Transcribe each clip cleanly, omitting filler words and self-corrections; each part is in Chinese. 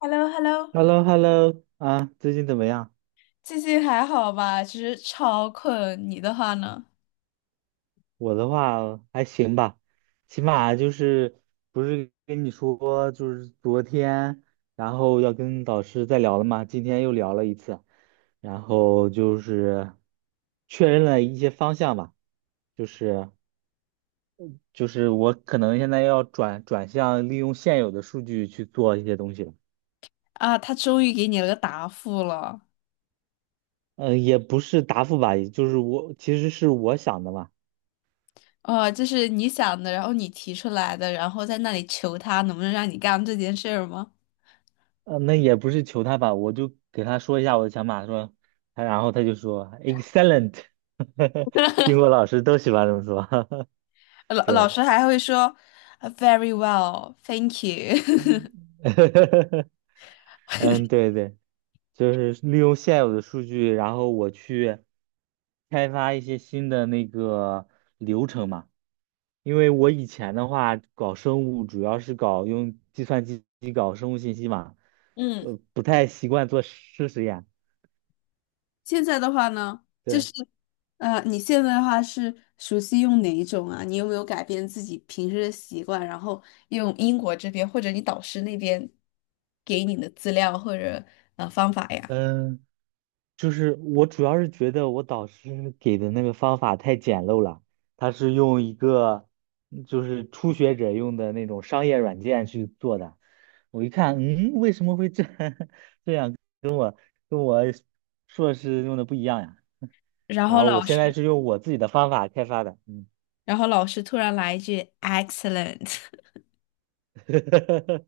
h e l l o h e l l o h e l l o h e l l o 啊，最近怎么样？最近还好吧？其实超困，你的话呢？我的话还行吧，起码就是不是跟你说，就是昨天，然后要跟导师再聊了嘛，今天又聊了一次，然后就是确认了一些方向吧，就是就是我可能现在要转向利用现有的数据去做一些东西了，啊，他终于给你了个答复了。嗯、也不是答复吧，也就是我其实是我想的嘛。哦，就是你想的，然后你提出来的，然后在那里求他能不能让你干这件事儿吗？那也不是求他吧，我就给他说一下我的想法，说他，然后他就说 excellent，英国老师都喜欢这么说，老老对，师还会说 u v e r y well, thank you。 嗯，对对，就是利用现有的数据，然后我去开发一些新的那个流程嘛，因为我以前的话搞生物主要是搞用计算机搞生物信息嘛，嗯。不太习惯做事实验，现在的话呢，就是，对，你现在的话是熟悉用哪一种啊？你有没有改变自己平时的习惯，然后用英国这边或者你导师那边给你的资料或者方法呀？嗯。就是我主要是觉得我导师给的那个方法太简陋了，他是用一个就是初学者用的那种商业软件去做的。我一看，嗯，为什么会这 跟我硕士用的不一样呀？然然后后我老现在师，是用我自己的方法开发的，嗯，然后老师突然来一句 excellent。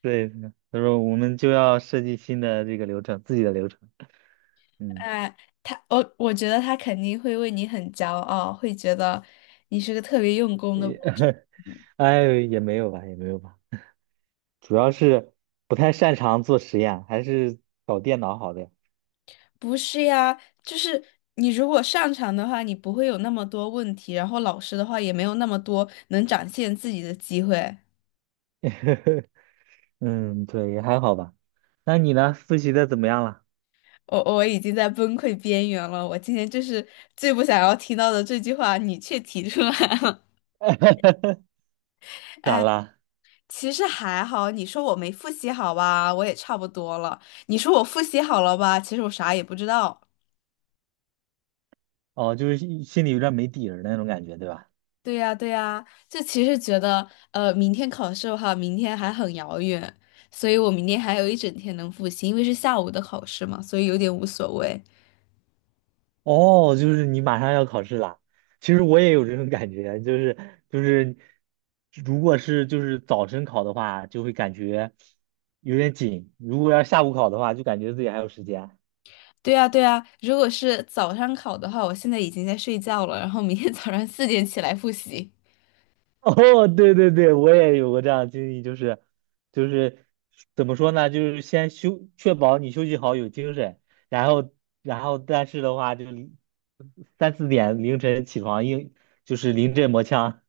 对，他说我们就要设计新的这个流程，自己的流程，嗯，哎，我觉得他肯定会为你很骄傲，会觉得你是个特别用功的也，博士。 哎，也没有吧，也没有吧。主要是不太擅长做实验，还是搞电脑好的。不是呀，就是你如果擅长的话，你不会有那么多问题，然后老师的话也没有那么多能展现自己的机会。嗯，对，也还好吧。那你呢？复习的怎么样了？我已经在崩溃边缘了，我今天就是最不想要听到的这句话，你却提出来了。咋了？其实还好，你说我没复习好吧，我也差不多了。你说我复习好了吧，其实我啥也不知道。哦，就是心里有点没底儿那种感觉，对吧？对呀，对呀，就其实觉得，明天考试的话，明天还很遥远，所以我明天还有一整天能复习，因为是下午的考试嘛，所以有点无所谓。哦，就是你马上要考试了。其实我也有这种感觉，就是就是，如果是就是早晨考的话，就会感觉有点紧；如果要是下午考的话，就感觉自己还有时间。对呀，对呀，如果是早上考的话，我现在已经在睡觉了，然后明天早上4点起来复习。哦，对对对，我也有过这样的经历，就是就是怎么说呢，就是先休，确保你休息好有精神，然后然后但是的话，就3、4点凌晨起床，硬就是临阵磨枪，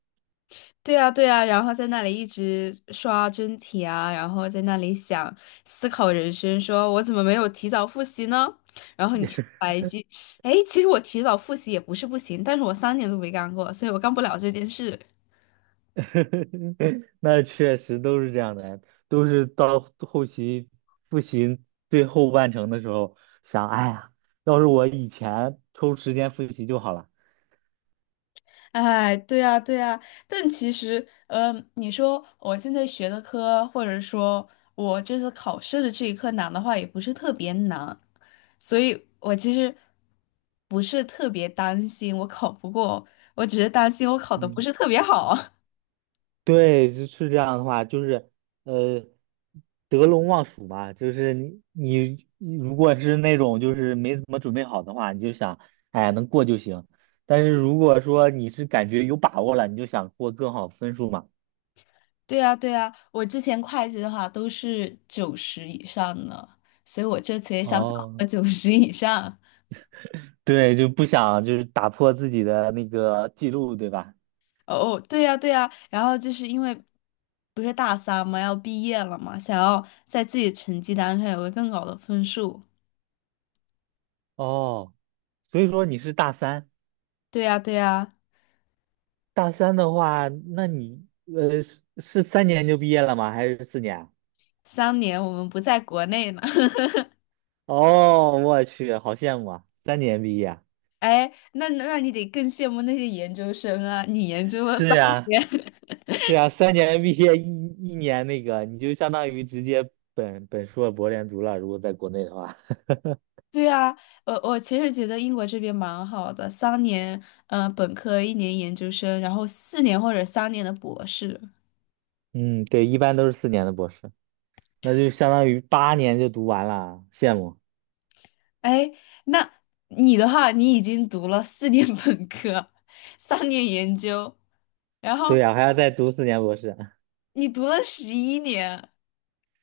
对啊，对啊，然后在那里一直刷真题啊，然后在那里想思考人生，说我怎么没有提早复习呢？然后你就来一句，哎，其实我提早复习也不是不行，但是我三年都没干过，所以我干不了这件事。那确实都是这样的，都是到后期复习最后半程的时候，想，哎呀，要是我以前抽时间复习就好了，哎，对呀，对呀，但其实，你说我现在学的科，或者说我这次考试的这一科难的话，也不是特别难，所以我其实不是特别担心我考不过，我只是担心我考的不嗯。是特别好。对，是这样的话，就是呃，得陇望蜀嘛，就是你如果是那种就是没怎么准备好的话，你就想，哎呀，能过就行。但是如果说你是感觉有把握了，你就想过更好分数嘛。对呀，对呀，我之前会计的话都是九十以上的，所以我这次也想考哦，个九十以上。对，就不想就是打破自己的那个记录，对吧？哦，对呀，对呀，然后就是因为不是大三嘛，要毕业了嘛，想要在自己成绩单上有个更高的分数。哦，所以说你是大三，对呀，对呀，大三的话，那你是三年就毕业了吗？还是四年啊三年我们不在国内呢。哦，我去，好羡慕啊！三年毕业，哎，那你得更羡慕那些研究生啊，你研究了是三呀，年。是呀，三年毕业一年那个，你就相当于直接本硕博连读了。如果在国内的话，对呀，我我其实觉得英国这边蛮好的，三年，嗯，本科一年研究生，然后四年或者三年的博士。嗯，对，一般都是四年的博士，那就相当于8年就读完了，羡慕。哎，那你的话，你已经读了4年本科，3年研究，然对后呀，还要再读四年博士。你读了11年，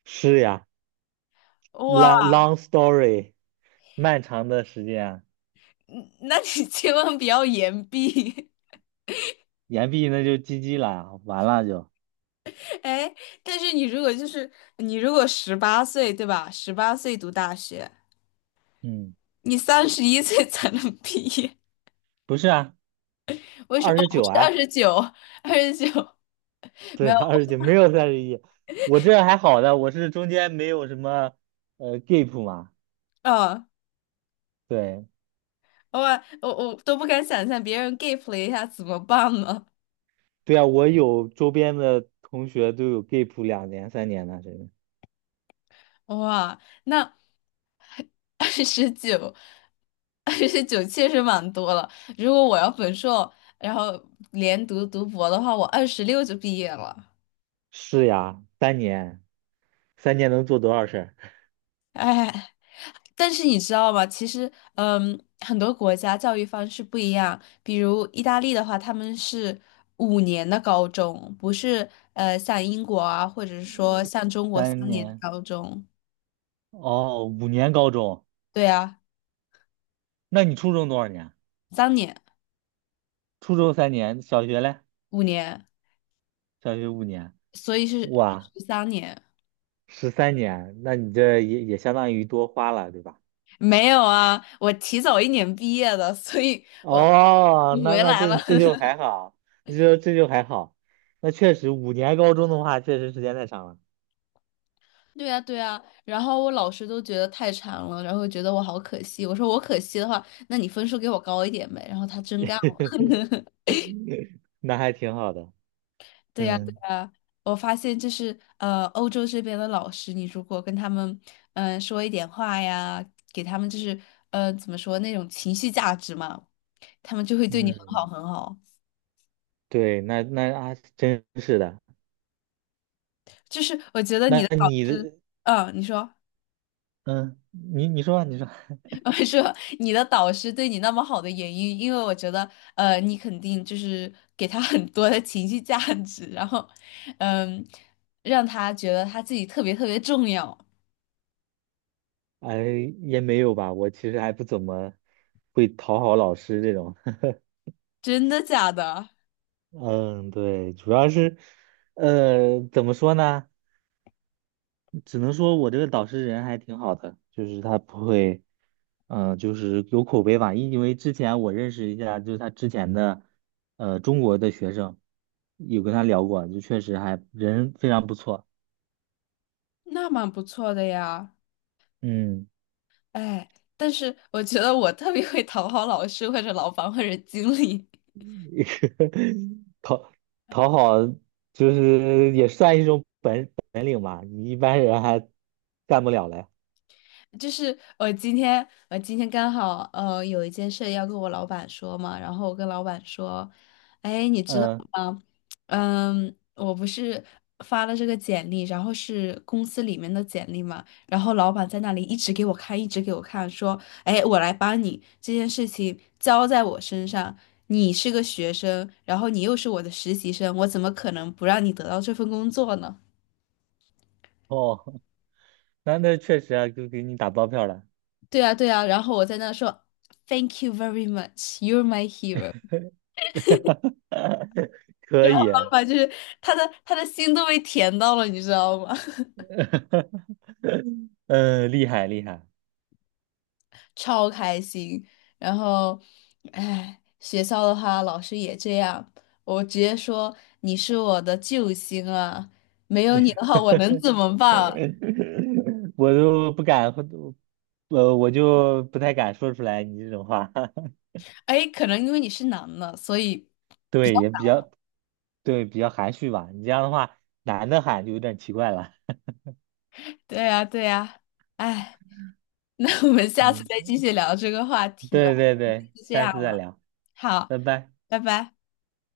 是呀，long 哇，long story，漫长的时间嗯那你 千万不要延毕。研毕那就 GG 了，完了就，哎，但是你如果十八岁，对吧？十八岁读大学，嗯，你31岁才能毕业，不是啊，为什么？二哦，十不九是二啊。十九，二十九没对，有，二十九没有31，我这还好的，我是中间没有什么gap 嘛。啊？对我我都不敢想象别人 gap 了一下怎么办呢？对啊，我有周边的同学都有 gap 2年、3年的，真的哇，那 二十九，29确实蛮多了。如果我要本硕，然后连读读博的话，我26就毕业了。是呀，三年，三年能做多少事儿？哎，但是你知道吗？其实，嗯，很多国家教育方式不一样。比如意大利的话，他们是5年的高中，不是像英国啊，或者是说像中国三三年的年高中。哦，5年高中，对啊，那你初中多少年？三年、初中三年，小学嘞？五年，小学五年，所以是哇，13年。13年，那你这也相当于多花了，对吧？没有啊，我提早一年毕业的，所以哦，你那回那来了。这就 还好，这就还好。那确实，五年高中的话，确实时间太长了，对呀，对呀，然后我老师都觉得太馋了，然后觉得我好可惜。我说我可惜的话，那你分数给我高一点呗。然后他真干 了。那还挺好的。对呀，对嗯呀，我发现就是欧洲这边的老师，你如果跟他们说一点话呀，给他们就是怎么说那种情绪价值嘛，他们就会对你很好嗯，很好。对，那啊，真是的。就是我觉得你那的老你师，的，嗯，你说。嗯，你说吧你说，我说你的导师对你那么好的原因，因为我觉得，你肯定就是给他很多的情绪价值，然后，嗯，让他觉得他自己特别特别重要，哎，也没有吧，我其实还不怎么会讨好老师这种。真的假的？嗯，对，主要是，怎么说呢？只能说我这个导师人还挺好的，就是他不会，就是有口碑吧。因为之前我认识一下，就是他之前的，中国的学生，有跟他聊过，就确实还人非常不错。那蛮不错的呀，嗯，哎，但是我觉得我特别会讨好老师或者老板或者经理。讨讨好就是也算一种本领吧，你一般人还干不了嘞。就是我今天，我今天刚好有一件事要跟我老板说嘛，然后我跟老板说，哎，你知道嗯，吗？我不是发了这个简历，然后是公司里面的简历嘛，然后老板在那里一直给我看，一直给我看，说，哎，我来帮你，这件事情交在我身上，你是个学生，然后你又是我的实习生，我怎么可能不让你得到这份工作呢？哦，那确实啊，就给你打包票了，对啊，对啊，然后我在那说 Thank you very much, you're my hero。可以方啊。法就是他的心都被甜到了，你知道吗？嗯，厉害厉害，超开心。然后，哎，学校的话，老师也这样，我直接说你是我的救星啊，没有你的话，我能怎么办啊？我都不敢，我就不太敢说出来你这种话，哎，可能因为你是男的，所以对，也比较对，比较含蓄吧。你这样的话，男的喊就有点奇怪了。对呀，对呀。哎，那我们下次再继嗯。续聊这个话 题吧，对对对，就这下样次再了。聊，好，拜拜。拜拜。